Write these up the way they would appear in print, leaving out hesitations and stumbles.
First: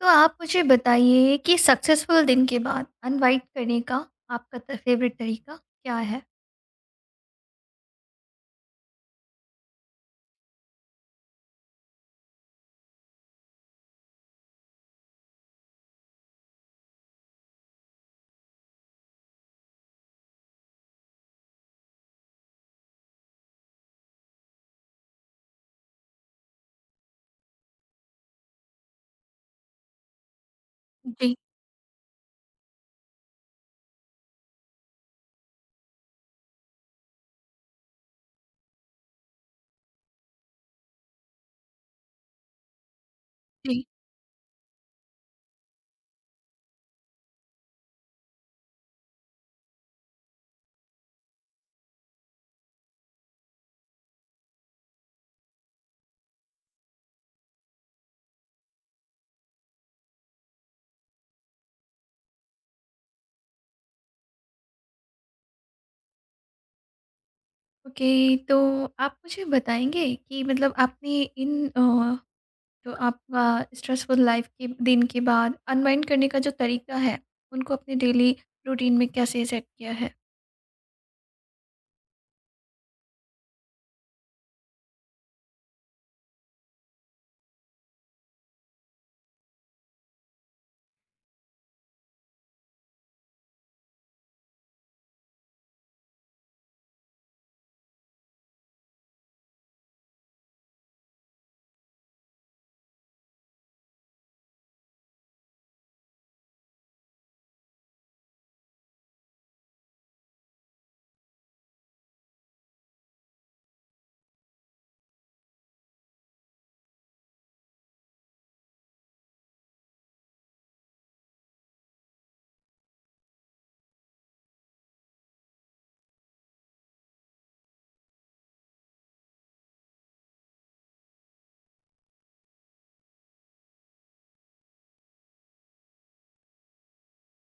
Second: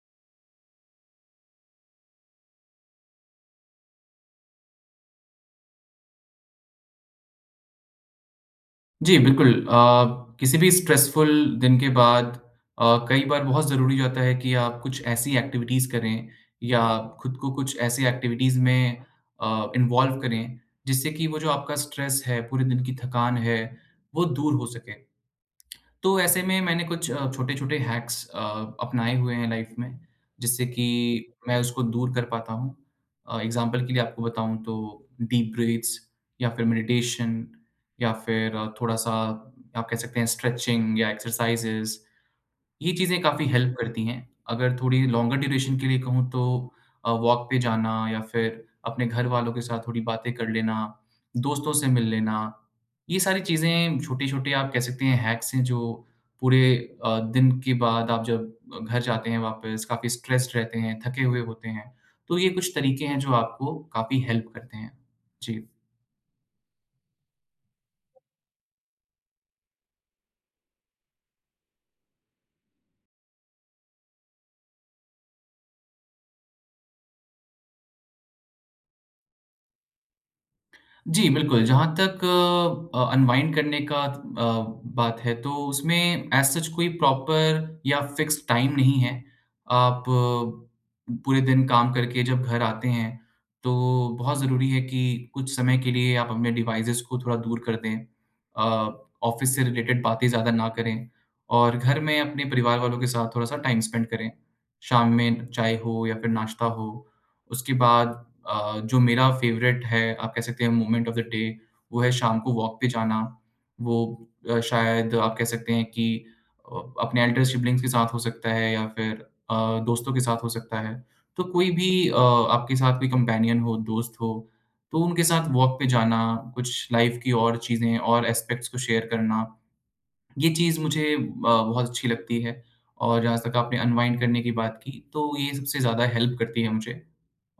तो आप मुझे बताइए कि सक्सेसफुल दिन के बाद अनवाइट करने का आपका फेवरेट तरीका क्या है। जी, बिल्कुल। किसी भी स्ट्रेसफुल दिन के बाद कई बार बहुत ज़रूरी होता है कि आप कुछ ऐसी एक्टिविटीज़ करें या खुद को कुछ ऐसी एक्टिविटीज़ में इन्वॉल्व करें, जिससे कि वो जो आपका स्ट्रेस है, पूरे दिन की थकान है, वो दूर हो सके। तो ऐसे में मैंने कुछ छोटे-छोटे हैक्स अपनाए हुए हैं लाइफ में, जिससे कि जी। मैं उसको दूर कर पाता हूँ। एग्ज़ाम्पल के लिए आपको बताऊँ तो डीप ब्रीथ्स या फिर मेडिटेशन या फिर थोड़ा-सा आप कह सकते हैं स्ट्रेचिंग या एक्सरसाइज़ेज़ ये चीज़ें काफ़ी हेल्प जी। करती हैं। अगर थोड़ी लॉन्गर ड्यूरेशन के लिए कहूँ तो वॉक पे जाना या फिर अपने घर वालों के साथ थोड़ी बातें कर लेना, दोस्तों से मिल लेना, ये सारी चीज़ें छोटे-छोटे आप कह सकते हैं हैक्स हैं जो पूरे दिन के बाद आप जब घर जाते हैं वापस काफ़ी स्ट्रेस्ड रहते हैं, थके हुए होते हैं, तो ये कुछ तरीके हैं जो आपको काफ़ी हेल्प करते हैं। जी। ओके, तो आप मुझे बताएंगे कि मतलब आपने इन जो आपका स्ट्रेसफुल लाइफ के दिन के बाद अनवाइंड करने का जो तरीका है, उनको अपने डेली रूटीन में कैसे सेट किया है। जी, बिल्कुल, जहाँ तक अनवाइंड करने का बात है तो उसमें एज़ सच कोई प्रॉपर या फ़िक्स्ड टाइम नहीं है। आप पूरे दिन काम करके जब घर आते हैं, तो बहुत ज़रूरी है कि कुछ समय के लिए आप अपने डिवाइसेज़ को थोड़ा दूर कर दें। अ, ऑफ़िस से रिलेटेड बातें ज़्यादा ना करें और घर में अपने परिवार वालों के साथ थोड़ा-सा टाइम स्पेंड करें। शाम में चाय हो या फिर नाश्ता हो, उसके बाद जो मेरा फेवरेट है, आप कह सकते हैं मोमेंट ऑफ द डे, वो है शाम को वॉक पे जाना। वो शायद आप कह सकते हैं कि अपने एल्डर सिब्लिंग्स के साथ हो सकता है या फिर अ, दोस्तों के साथ हो सकता है। तो कोई भी आपके साथ कोई कंपेनियन हो, दोस्त हो, तो उनके साथ वॉक पे जाना, कुछ लाइफ़ की और चीज़ें और एस्पेक्ट्स को शेयर करना, ये चीज़ मुझे बहुत अच्छी लगती है। और जहाँ तक आपने अनवाइंड करने की बात की, तो ये सबसे ज़्यादा हेल्प करती है मुझे।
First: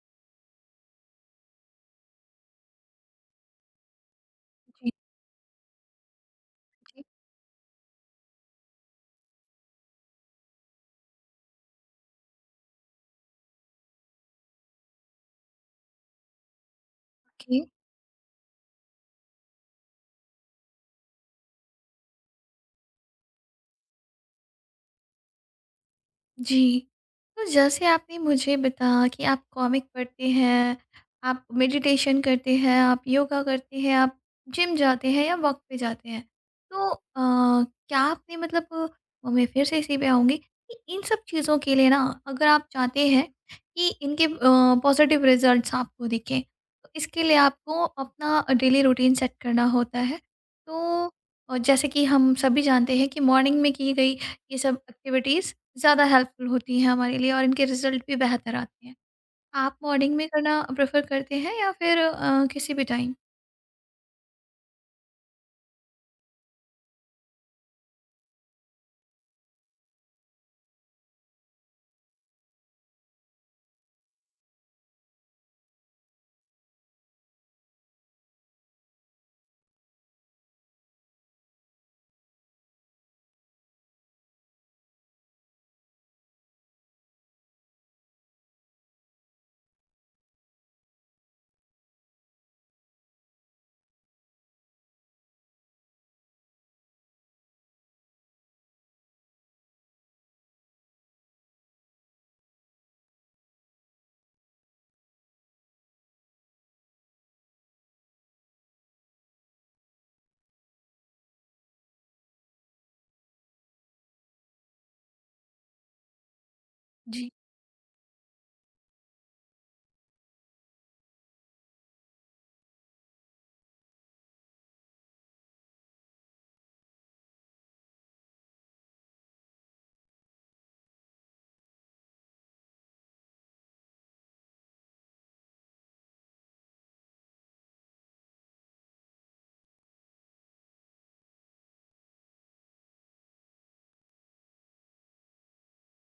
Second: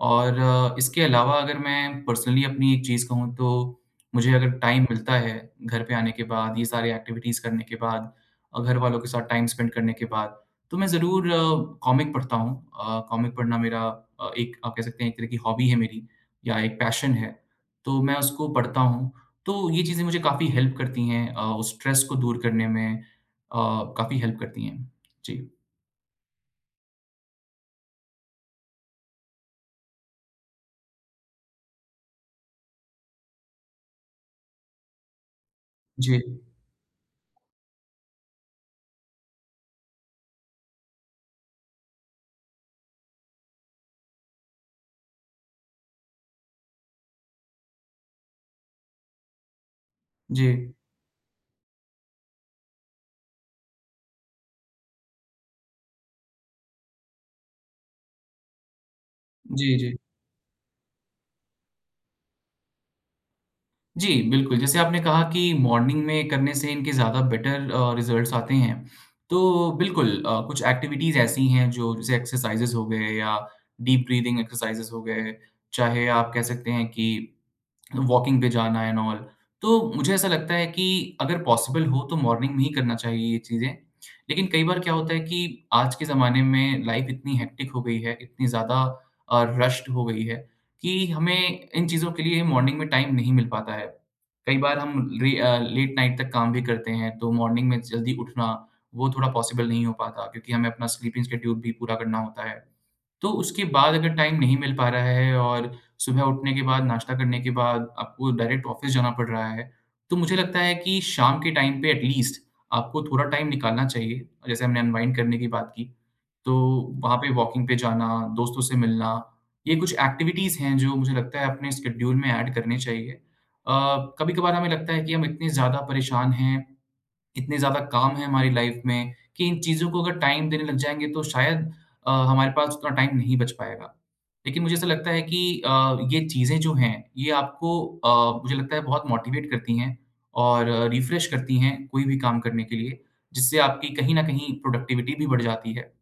और इसके अलावा अगर मैं पर्सनली अपनी एक चीज़ कहूँ तो, मुझे अगर टाइम जी। मिलता है, घर पे आने के बाद, ये सारी एक्टिविटीज़ करने के बाद घर वालों के साथ टाइम स्पेंड करने के बाद, तो मैं ज़रूर कॉमिक पढ़ता हूँ। कॉमिक पढ़ना मेरा एक आप कह सकते हैं एक तरह की हॉबी है मेरी या एक पैशन है, जी। तो मैं उसको पढ़ता हूँ। तो ये चीज़ें मुझे काफ़ी हेल्प करती हैं उस स्ट्रेस को दूर करने में काफ़ी हेल्प करती हैं। जी। जी। तो जैसे आपने मुझे बताया कि आप कॉमिक पढ़ते हैं, आप मेडिटेशन करते हैं, आप योगा करते हैं, आप जिम जाते हैं या वॉक पे जाते जी। हैं। तो क्या आपने मतलब मैं फिर से इसी पे आऊँगी कि इन सब चीज़ों के लिए ना अगर आप चाहते हैं कि इनके पॉज़िटिव रिज़ल्ट्स आपको दिखें, तो इसके लिए आपको अपना डेली रूटीन सेट करना होता है। जी। तो जैसे कि हम सभी जानते हैं कि मॉर्निंग में की गई ये सब एक्टिविटीज़ ज़्यादा हेल्पफुल होती हैं हमारे लिए और इनके रिजल्ट भी बेहतर आते हैं। आप जी, जी। मॉर्निंग में करना प्रेफ़र करते हैं या फिर किसी भी टाइम? जी, बिल्कुल, जैसे आपने कहा कि मॉर्निंग में करने से इनके ज़्यादा बेटर रिज़ल्ट्स आते हैं। तो बिल्कुल कुछ एक्टिविटीज़ ऐसी हैं जो जैसे एक्सरसाइज़ेज़ हो गए या डीप ब्रीथिंग एक्सरसाइज़ेज़ हो गए, चाहे आप कह सकते हैं कि वॉकिंग पे जाना एंड ऑल। तो मुझे ऐसा लगता है कि अगर पॉसिबल हो तो मॉर्निंग में ही करना चाहिए ये चीज़ें। लेकिन कई बार क्या होता है कि आज के ज़माने में लाइफ़ इतनी हेक्टिक हो गई है, इतनी ज़्यादा रश्ड हो गई है कि हमें इन चीज़ों के लिए मॉर्निंग में टाइम नहीं मिल पाता है। कई बार लेट नाइट तक काम भी करते हैं तो मॉर्निंग में जल्दी उठना वो थोड़ा पॉसिबल नहीं हो पाता क्योंकि हमें अपना स्लीपिंग शेड्यूल भी पूरा करना होता है। तो उसके बाद अगर टाइम नहीं मिल पा रहा है और सुबह उठने के बाद, नाश्ता करने के बाद आपको डायरेक्ट ऑफ़िस जाना पड़ रहा है। तो मुझे लगता है कि शाम के टाइम पे एट लीस्ट आपको थोड़ा टाइम निकालना चाहिए, जैसे हमने अनवाइंड करने की बात की। तो वहाँ जी, पे वॉकिंग पे जाना, दोस्तों से मिलना, ये कुछ एक्टिविटीज़ हैं जो मुझे लगता है अपने स्केड्यूल में ऐड करने चाहिए। कभी-कभार हमें लगता है कि हम इतने ज़्यादा परेशान हैं इतने ज़्यादा काम हैं हमारी लाइफ में कि इन चीज़ों को अगर टाइम देने लग जाएँगे तो शायद हमारे पास उतना टाइम नहीं बच पाएगा। लेकिन मुझे ऐसा लगता है कि ये चीज़ें जो हैं ये आपको मुझे लगता है बहुत मोटिवेट करती हैं और रिफ्रेश करती हैं कोई भी काम करने के लिए, जिससे आपकी कहीं न कहीं प्रोडक्टिविटी भी बढ़ जाती है।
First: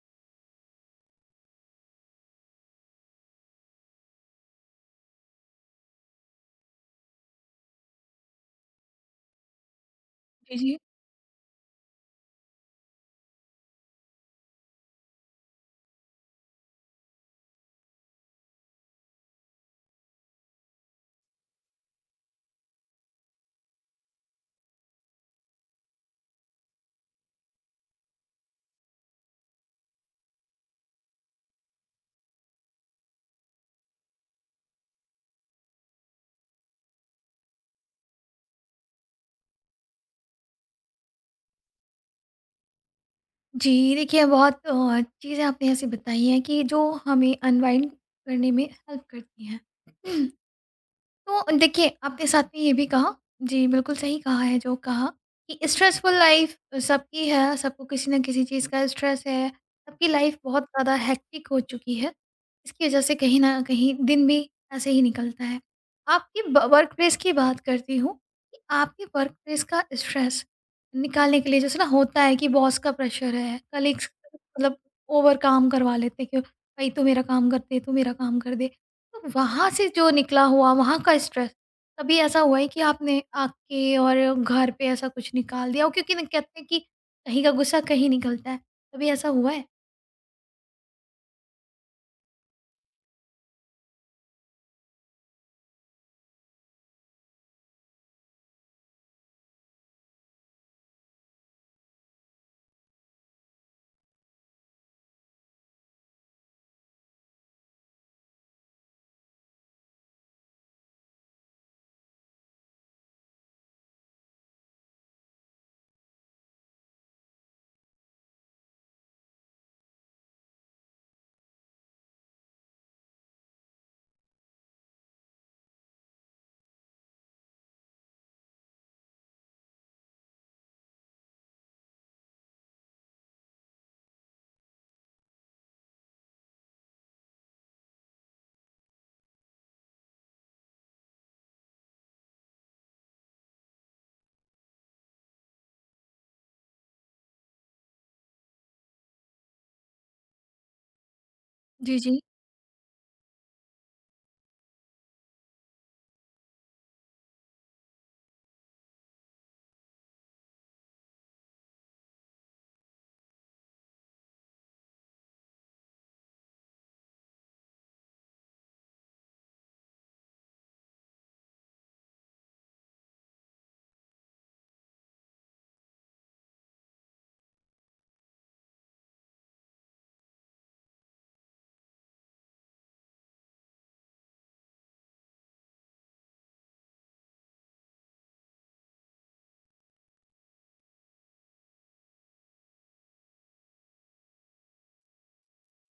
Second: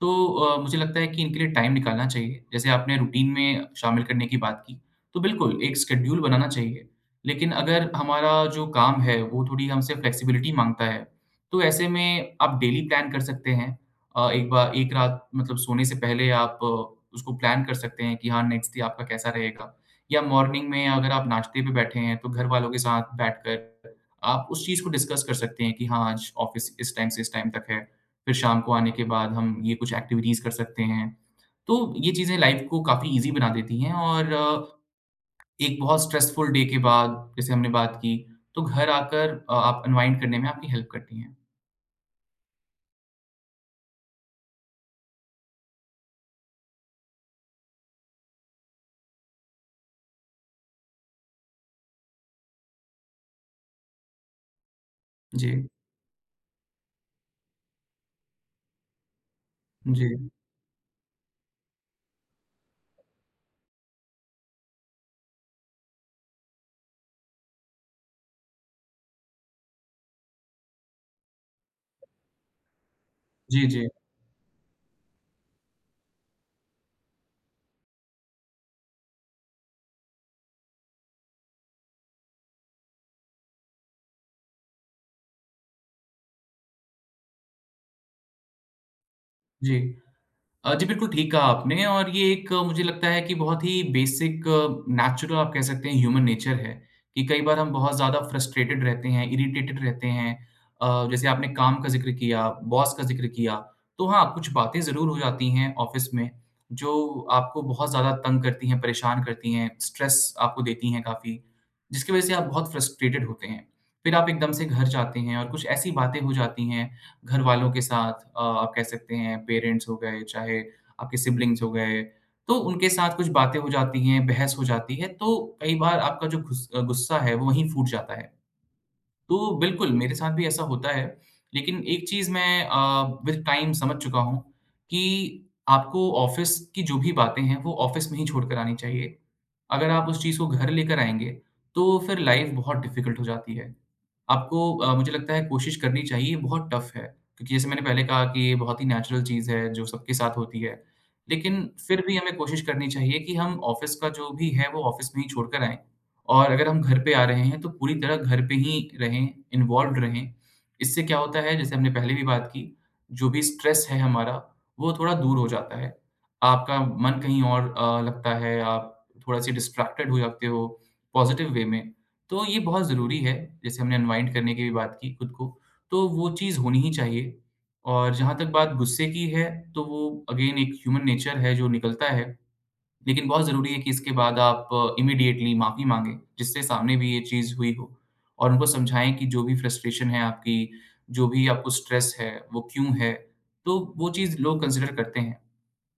तो मुझे लगता है कि इनके लिए टाइम निकालना चाहिए। जैसे आपने रूटीन में शामिल करने की बात की, तो बिल्कुल एक शेड्यूल बनाना चाहिए। लेकिन अगर हमारा जो काम है वो थोड़ी हमसे फ्लेक्सिबिलिटी जी, जी। माँगता है, तो ऐसे में आप डेली प्लान कर सकते हैं। एक बार एक रात मतलब सोने से पहले आप उसको प्लान कर सकते हैं कि हाँ, नेक्स्ट डे आपका कैसा रहेगा। या मॉर्निंग में अगर आप नाश्ते पे बैठे हैं, तो घर वालों के साथ बैठकर आप उस चीज़ को डिस्कस कर सकते हैं कि हाँ, आज ऑफ़िस इस टाइम से इस टाइम तक है। फिर शाम को आने के बाद हम ये कुछ एक्टिविटीज़ कर सकते हैं। तो ये चीज़ें लाइफ़ को काफ़ी ईज़ी बना देती हैं और एक बहुत स्ट्रेसफुल डे के बाद जैसे हमने बात की, तो घर आकर आप अनवाइंड करने में आपकी हेल्प करती हैं। जी, देखिए बहुत चीज़ें आपने ऐसी बताई हैं कि जो हमें अनवाइंड करने में हेल्प करती हैं। तो देखिए आपने साथ में ये भी कहा, जी बिल्कुल सही कहा है जो कहा जी। कि स्ट्रेसफुल लाइफ सबकी है। सबको किसी ना किसी चीज़ का स्ट्रेस है। सबकी जी। लाइफ बहुत ज़्यादा हेक्टिक हो चुकी है। इसकी वजह से कहीं ना कहीं दिन भी ऐसे ही निकलता है। आपकी वर्क प्लेस की बात करती हूँ कि आपकी वर्क प्लेस का स्ट्रेस निकालने के लिए, जैसे ना होता है कि बॉस का प्रेशर है, जी, जी। कलीग्स मतलब ओवर काम करवा लेते हैं कि भाई तू मेरा काम कर दे, तू मेरा काम कर दे। तो वहाँ से जो निकला हुआ वहाँ का स्ट्रेस, कभी ऐसा हुआ है कि आपने आपके और घर पे ऐसा कुछ निकाल दिया हो? क्योंकि ना कहते हैं कि कहीं का गुस्सा कहीं निकलता है, कभी ऐसा हुआ है? जी। जी, बिल्कुल ठीक कहा आपने और ये एक मुझे लगता है कि बहुत ही बेसिक नेचुरल आप कह सकते हैं ह्यूमन नेचर है कि कई बार हम बहुत ज़्यादा फ्रस्ट्रेटेड रहते हैं, इरिटेटेड रहते हैं। जैसे आपने काम का ज़िक्र किया, बॉस का ज़िक्र किया, तो हाँ, कुछ बातें ज़रूर हो जाती हैं ऑफ़िस में, जो आपको बहुत ज़्यादा तंग करती हैं, परेशान करती हैं, स्ट्रेस आपको देती हैं काफ़ी, जिसकी वज़ह से आप बहुत फ्रस्ट्रेटेड होते हैं। फिर आप एकदम से घर जाते हैं और कुछ ऐसी बातें हो जाती हैं घर वालों के साथ आप कह सकते हैं पेरेंट्स हो गए, चाहे आपके सिबलिंग्स हो गए, तो उनके साथ कुछ बातें हो जाती हैं, बहस हो जाती है, तो कई बार आपका जो गुस्सा है वो वहीं फूट जाता है। तो बिल्कुल, मेरे साथ भी ऐसा होता है, लेकिन एक चीज़ मैं विद टाइम समझ चुका हूँ कि आपको ऑफ़िस की जो भी बातें हैं, वो ऑफ़िस में ही छोड़कर आनी चाहिए। अगर आप उस चीज़ को घर लेकर आएँगे, तो फिर लाइफ़ बहुत डिफ़िकल्ट हो जाती है। आपको मुझे लगता है कोशिश करनी चाहिए, ये बहुत टफ़ है, क्योंकि जैसे मैंने पहले कहा कि ये बहुत ही नेचुरल चीज़ है, जो सबके साथ होती है। लेकिन जी, फिर भी जी। हमें कोशिश करनी चाहिए कि हम ऑफ़िस का जो भी है, वो ऑफ़िस में ही छोड़कर आएँ और अगर हम घर पे आ रहे हैं तो पूरी तरह घर पे ही रहें, इन्वॉल्व्ड रहें। इससे क्या होता है जैसे हमने पहले भी बात की, जो भी स्ट्रेस है हमारा वो थोड़ा दूर हो जाता है। आपका मन कहीं और लगता है, आप थोड़ा-सी डिस्ट्रैक्टेड हो जाते हो पॉज़िटिव वे में। तो ये बहुत ज़रूरी है, जैसे हमने अनवाइंड करने की भी बात की खुद को, तो वो चीज़ होनी ही चाहिए। और जहाँ तक बात गुस्से की है, तो वो अगेन एक ह्यूमन नेचर है जो निकलता है। लेकिन बहुत ज़रूरी है कि इसके बाद आप इमीडिएटली माफ़ी माँगे, जिससे सामने भी ये चीज़ हुई हो और उनको समझाएँ कि जो भी फ्रस्ट्रेशन है आपकी, जो भी आपको स्ट्रेस है, वो क्यों है? तो वो चीज़ लोग कंसिडर करते हैं।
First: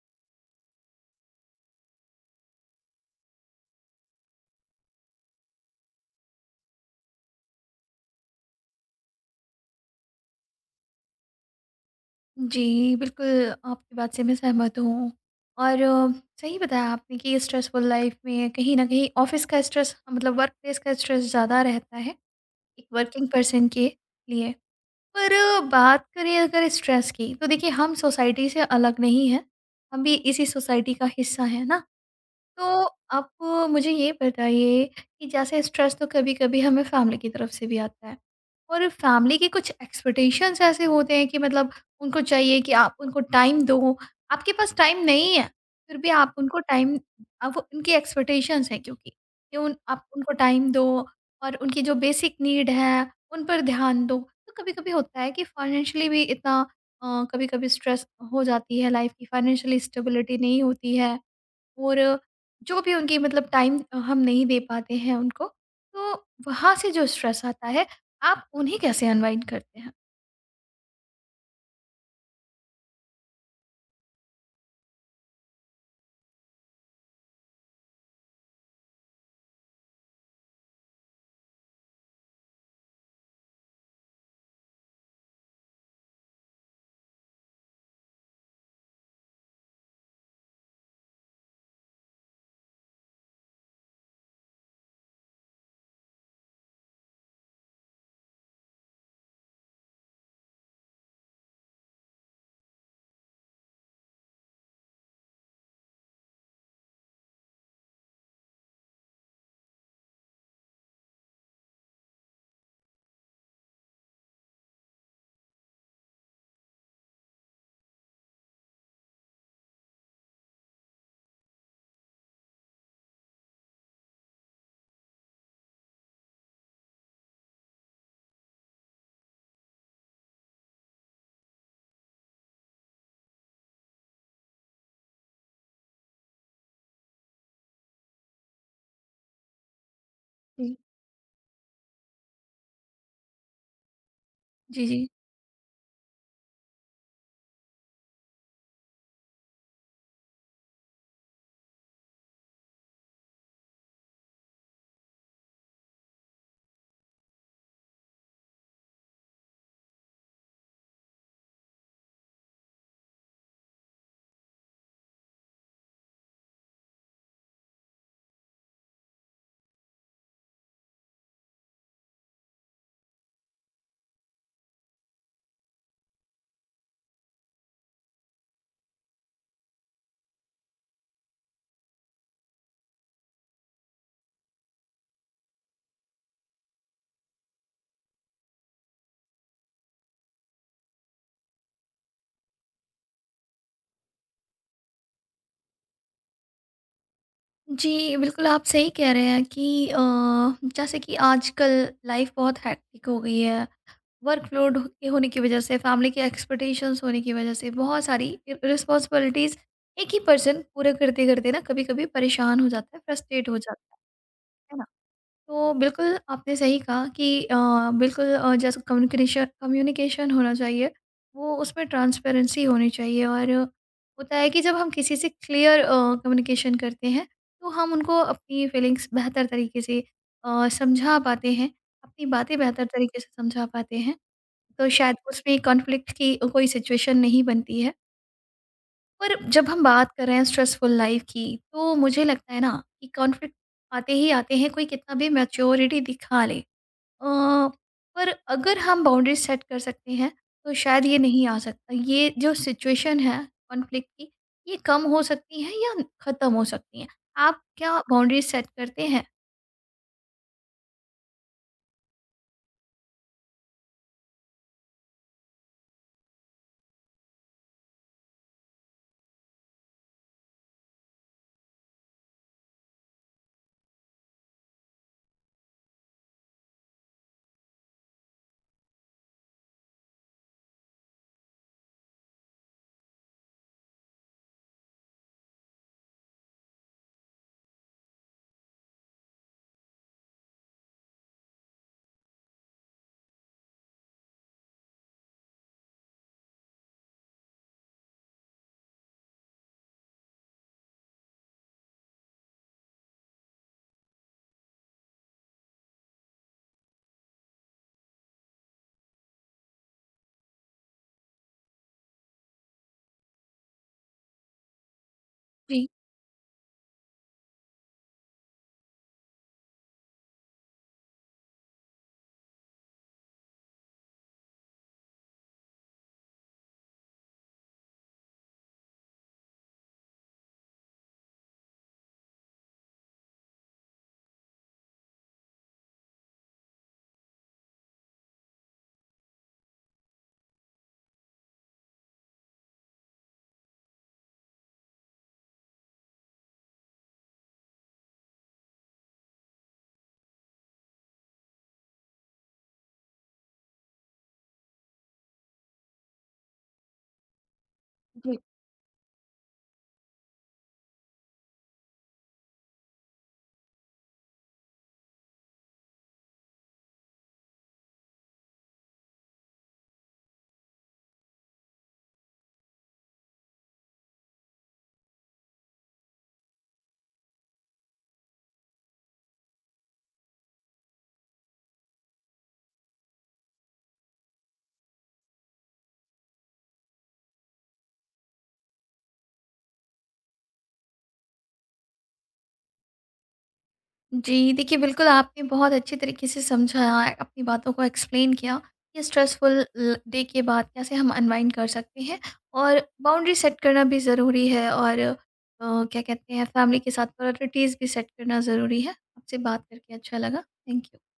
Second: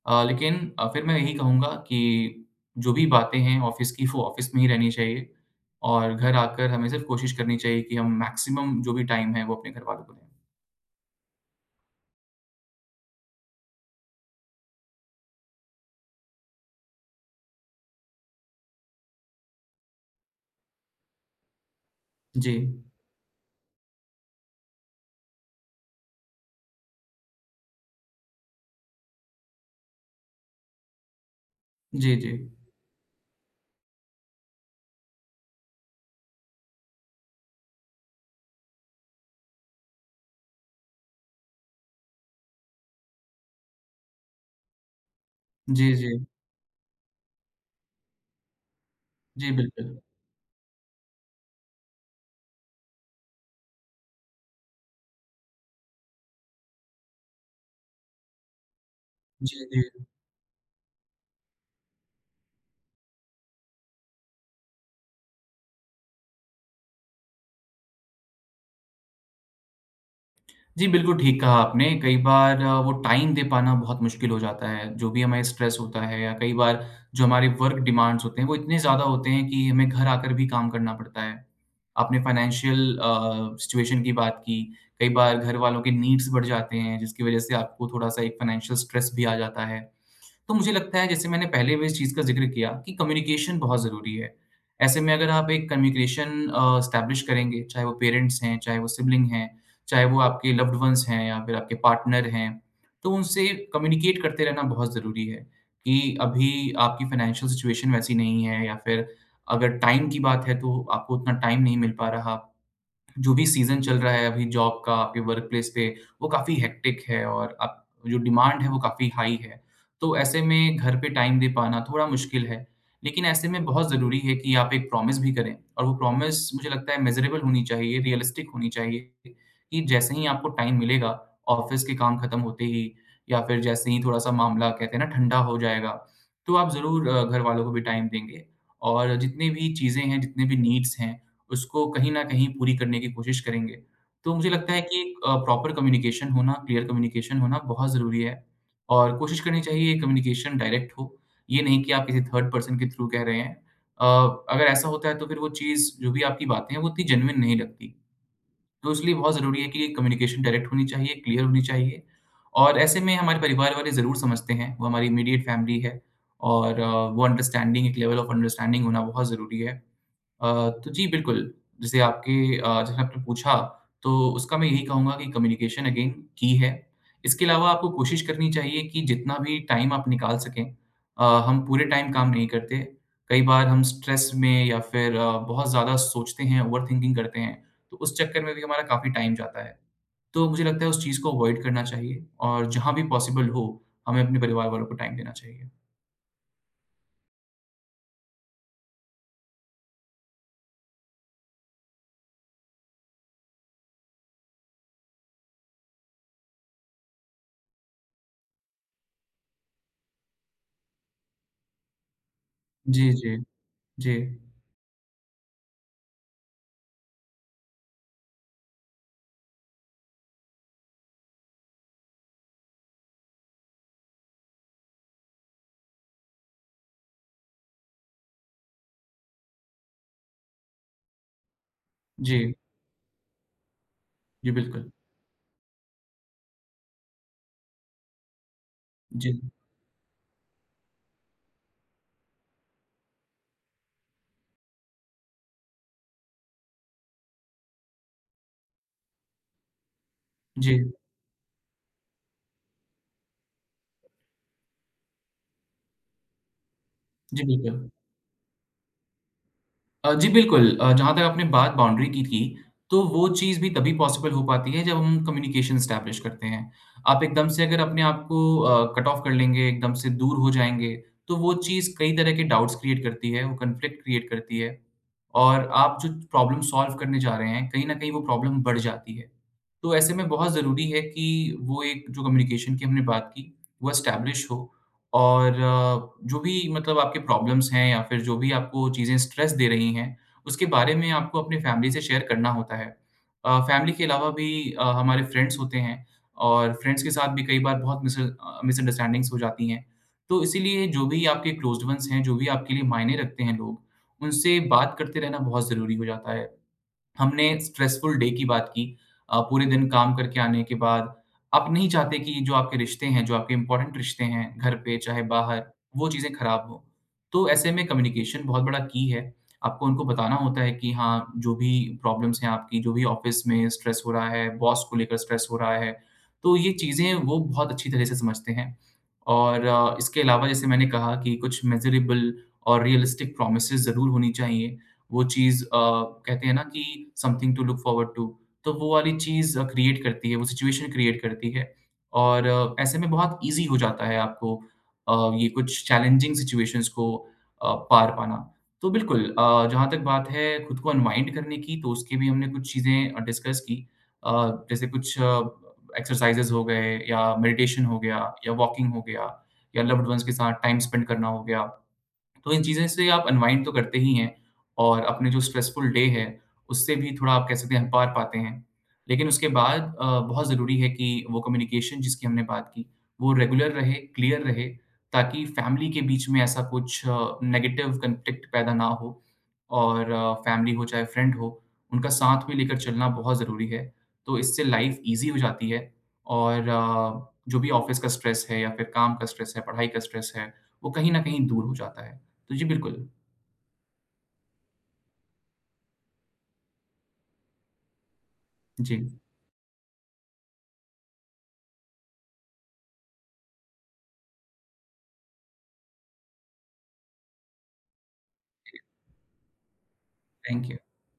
लेकिन फिर मैं यही कहूँगा कि जो भी बातें हैं ऑफ़िस की, वो ऑफ़िस में ही रहनी चाहिए और घर आकर हमें सिर्फ़ कोशिश करनी चाहिए कि हम मैक्सिमम जो भी टाइम है, वो अपने घरवालों को दें। जी, बिल्कुल आपकी बात से मैं सहमत हूँ। और सही बताया आपने कि स्ट्रेसफुल लाइफ़ में कहीं न कहीं ऑफ़िस का स्ट्रेस मतलब वर्क प्लेस का स्ट्रेस ज़्यादा रहता है, जी। एक वर्किंग पर्सन के लिए। पर बात करें अगर स्ट्रेस की, तो देखिए हम सोसाइटी से अलग नहीं हैं, हम भी इसी सोसाइटी का हिस्सा है ना। जी, जी। तो आप मुझे ये बताइए कि जैसे स्ट्रेस तो कभी-कभी हमें फैमिली की तरफ से भी आता है, और फैमिली के कुछ एक्सपेक्टेशंस ऐसे होते हैं कि मतलब उनको चाहिए कि आप उनको टाइम दो। आपके पास टाइम नहीं है, जी, फिर भी जी। आप उनको टाइम, अब वो उनकी एक्सपेक्टेशंस हैं, क्योंकि जी, कि उन बिल्कुल। आप उनको टाइम दो और उनकी जो बेसिक नीड है, उन पर ध्यान दो। तो कभी-कभी होता है कि फाइनेंशियली भी इतना कभी-कभी स्ट्रेस हो जाती है लाइफ़ की, जी, फाइनेंशियली जी। स्टेबिलिटी नहीं होती है। और जो भी उनकी मतलब टाइम हम नहीं दे पाते हैं उनको, तो वहाँ से जो स्ट्रेस आता है, आप उन्हें कैसे अनवाइंड करते हैं? जी, बिल्कुल ठीक कहा आपने। कई बार वो टाइम दे पाना बहुत मुश्किल हो जाता है। जो भी हमें स्ट्रेस होता है या कई बार जो हमारे वर्क डिमांड्स होते हैं, वो इतने ज़्यादा होते हैं कि हमें घर आकर भी काम करना पड़ता है। आपने फाइनेंशियल सिचुएशन की बात की। कई बार घर वालों के नीड्स बढ़ जाते हैं, जिसकी वज़ह से आपको थोड़ा-सा एक फाइनेंशियल स्ट्रेस भी आ जाता है। तो मुझे लगता है जैसे मैंने पहले भी इस चीज़ का ज़िक्र किया कि कम्युनिकेशन बहुत ज़रूरी है। ऐसे में अगर आप एक कम्युनिकेशन एस्टेब्लिश करेंगे, चाहे वो पेरेंट्स हैं, चाहे वो सिबलिंग हैं, चाहे वो आपके लव्ड वन्स हैं या फिर आपके पार्टनर हैं, तो उनसे कम्युनिकेट करते रहना बहुत ज़रूरी है कि अभी आपकी फाइनेंशियल सिचुएशन वैसी नहीं है या फिर अगर टाइम की बात है तो आपको उतना टाइम नहीं मिल पा रहा। जो भी सीज़न चल रहा है अभी जॉब का, आपके वर्कप्लेस पे, वो काफ़ी हेक्टिक है और आप जो डिमांड है, वो काफ़ी हाई है। तो ऐसे में घर पे टाइम दे पाना थोड़ा मुश्किल है। लेकिन ऐसे में बहुत ज़रूरी है कि आप एक प्रॉमिस भी करें और वो प्रॉमिस मुझे लगता है मेज़रेबल होनी चाहिए, रियलिस्टिक होनी चाहिए कि जैसे ही आपको टाइम मिलेगा, ऑफ़िस के काम खत्म होते ही या फिर जैसे ही थोड़ा-सा मामला कहते हैं ना ठंडा हो जाएगा, तो आप ज़रूर घर वालों को भी टाइम देंगे और जितने भी चीज़ें हैं, जितने भी जी। नीड्स हैं उसको कहीं न कहीं पूरी करने की कोशिश करेंगे। तो मुझे लगता है जी, कि जी। एक प्रॉपर कम्युनिकेशन होना, क्लियर कम्युनिकेशन होना बहुत ज़रूरी है और कोशिश करनी चाहिए कम्युनिकेशन डायरेक्ट हो, ये नहीं कि आप किसी थर्ड पर्सन के थ्रू कह रहे हैं। अ, अगर ऐसा होता है तो फिर वो चीज़ जो भी आपकी बातें हैं, वो उतनी जेन्युइन नहीं लगती। तो इसलिए बहुत ज़रूरी है कि कम्युनिकेशन डायरेक्ट होनी चाहिए, क्लियर होनी चाहिए और ऐसे में हमारे परिवार वाले ज़रूर समझते हैं, वो हमारी इमीडिएट फैमिली है और वो अंडरस्टैंडिंग एक लेवल ऑफ अंडरस्टैंडिंग होना बहुत ज़रूरी है। तो जी, बिल्कुल, जैसे जैसे आपने पूछा, तो उसका मैं यही कहूँगा कि कम्युनिकेशन अगेन की है। इसके अलावा आपको कोशिश करनी चाहिए कि जितना भी टाइम आप निकाल सकें। हम पूरे टाइम काम नहीं करते। कई बार हम स्ट्रेस में या फिर बहुत ज़्यादा सोचते हैं, ओवरथिंकिंग करते हैं, तो उस चक्कर में भी हमारा काफ़ी टाइम जाता है। तो मुझे लगता है उस चीज़ को अवॉइड करना चाहिए और जहाँ भी पॉसिबल हो, हमें अपने परिवार वालों को टाइम देना चाहिए। जी, बिल्कुल आप सही कह रहे हैं कि जैसे कि आजकल लाइफ़ बहुत हेक्टिक हो गई है। वर्कलोड के होने की वज़ह से, फैमिली के एक्सपेक्टेशंस होने की वज़ह से बहुत सारी इ रिस्पॉन्सिबिलिटीज़ एक ही पर्सन पूरा करते-करते ना कभी-कभी परेशान हो जाता है, जी, जी। फ्रस्ट्रेट हो जाता है। जी, है ना? तो बिल्कुल आपने सही कहा कि बिल्कुल जैसे कम्युनिकेशन कम्युनिकेशन होना चाहिए, वो उसमें ट्रांसपेरेंसी होनी चाहिए। और होता है कि जब हम किसी से क्लियर कम्युनिकेशन करते हैं, तो हम उनको अपनी फीलिंग्स बेहतर तरीके से समझा पाते हैं, अपनी जी। बातें बेहतर तरीके से समझा पाते हैं। जी, तो बिल्कुल। शायद उसमें कॉन्फ्लिक्ट की कोई सिचुएशन नहीं बनती है। जी, पर जब हम बात कर रहे हैं स्ट्रेसफुल लाइफ की, तो मुझे लगता है ना कि कॉन्फ्लिक्ट आते ही आते हैं, कोई कितना भी मैच्योरिटी दिखा ले। अ, पर अगर हम बाउंड्री सेट कर सकते हैं, तो जी, शायद ये नहीं आ सकता, ये जो सिचुएशन है कॉन्फ्लिक्ट की, ये कम हो सकती है या ख़त्म हो सकती हैं। जी, आप बिल्कुल। क्या बाउंड्री सेट करते हैं? जी बिल्कुल। जहाँ तक आपने बात बाउंड्री की थी, तो वो चीज़ भी तभी पॉसिबल हो पाती है जब हम कम्युनिकेशन एस्टेब्लिश करते हैं। आप एकदम से अगर अपने आप को कट ऑफ कर लेंगे, एकदम से दूर हो जाएँगे, तो वो चीज़ कई तरह के डाउट्स क्रिएट करती है, वो कॉन्फ्लिक्ट क्रिएट करती है और आप जो प्रॉब्लम सॉल्व करने जा रहे हैं, कहीं न कहीं वो प्रॉब्लम बढ़ जाती है। तो ऐसे में बहुत ज़रूरी है कि वो एक जो कम्युनिकेशन की हमने बात की, वो एस्टेब्लिश हो और जो भी मतलब आपके प्रॉब्लम्स हैं या फिर जो भी आपको चीज़ें स्ट्रेस दे रही हैं, उसके बारे में आपको अपनी फैमिली से शेयर करना होता है। फैमिली के अलावा भी हमारे फ्रेंड्स होते हैं और फ्रेंड्स के साथ भी कई बार बहुत मिसअंडरस्टैंडिंग्स हो जाती हैं। तो इसीलिए जो भी आपके क्लोज़्ड वन्स हैं, जो भी आपके लिए मायने रखते हैं लोग, उनसे बात करते रहना बहुत ज़रूरी हो जाता है। हमने स्ट्रेसफुल डे की बात की। पूरे दिन काम करके आने के बाद आप नहीं चाहते कि जो आपके रिश्ते हैं, जो आपके इम्पोर्टेंट रिश्ते हैं, घर पे चाहे बाहर, जी। वो चीज़ें खराब हों। तो ऐसे में कम्युनिकेशन बहुत बड़ा की है। आपको उनको बताना होता है कि हाँ, जो भी प्रॉब्लम्स हैं आपकी, जो भी ऑफ़िस में स्ट्रेस हो रहा है, बॉस को लेकर स्ट्रेस हो रहा है, तो ये चीज़ें वो बहुत अच्छी तरह से समझते हैं। और इसके अलावा जैसे मैंने कहा कि कुछ मेज़रेबल और रियलिस्टिक प्रॉमिसेस ज़रूर होनी चाहिए। वो चीज़ अ, कहते हैं ना कि something to look forward to, तो वो वाली क्रिएट करती है, वो सिचुएशन क्रिएट करती है और ऐसे में बहुत ईज़ी हो जाता है आपको ये कुछ चैलेंजिंग सिचुएशंस को पार पाना। तो बिल्कुल जहाँ तक बात है खुद को अनवाइंड करने की तो उसकी भी हमने कुछ चीज़ें डिस्कस की। अ, जैसे कुछ एक्सरसाइज़ेज़ हो गए या मेडिटेशन हो गया या वॉकिंग हो गया या लव्ड वन्स के साथ टाइम स्पेंड करना हो गया। तो इन चीज़ें से आप अनवाइंड तो करते ही हैं और अपने जो स्ट्रेसफुल डे है, उससे भी थोड़ा आप कह सकते हैं पार पाते हैं। लेकिन उसके बाद बहुत ज़रूरी है कि वो कम्युनिकेशन जिसकी हमने बात की, वो रेगुलर रहे, क्लियर रहे, ताकि फैमिली के बीच में ऐसा कुछ नेगेटिव कॉन्फ्लिक्ट पैदा ना हो और फैमिली हो चाहे फ्रेंड हो, उनका साथ में लेकर चलना बहुत ज़रूरी है। तो इससे लाइफ़ ईज़ी हो जाती है और जो भी ऑफ़िस का स्ट्रेस है या फिर काम का स्ट्रेस है, पढ़ाई का स्ट्रेस है, वो कहीं न कहीं दूर हो जाता है। तो जी, बिल्कुल। जी, देखिए बिल्कुल आपने बहुत अच्छे तरीके से समझाया, अपनी बातों को एक्सप्लेन किया जी, कि स्ट्रेसफुल ल डे के बाद कैसे हम अनवाइंड कर सकते हैं, और बाउंड्री सेट करना भी ज़रूरी है, और क्या कहते हैं, फैमिली के साथ प्रायोरिटीज़ भी सेट करना ज़रूरी है। आपसे बात करके अच्छा लगा। Thank you. Thank you.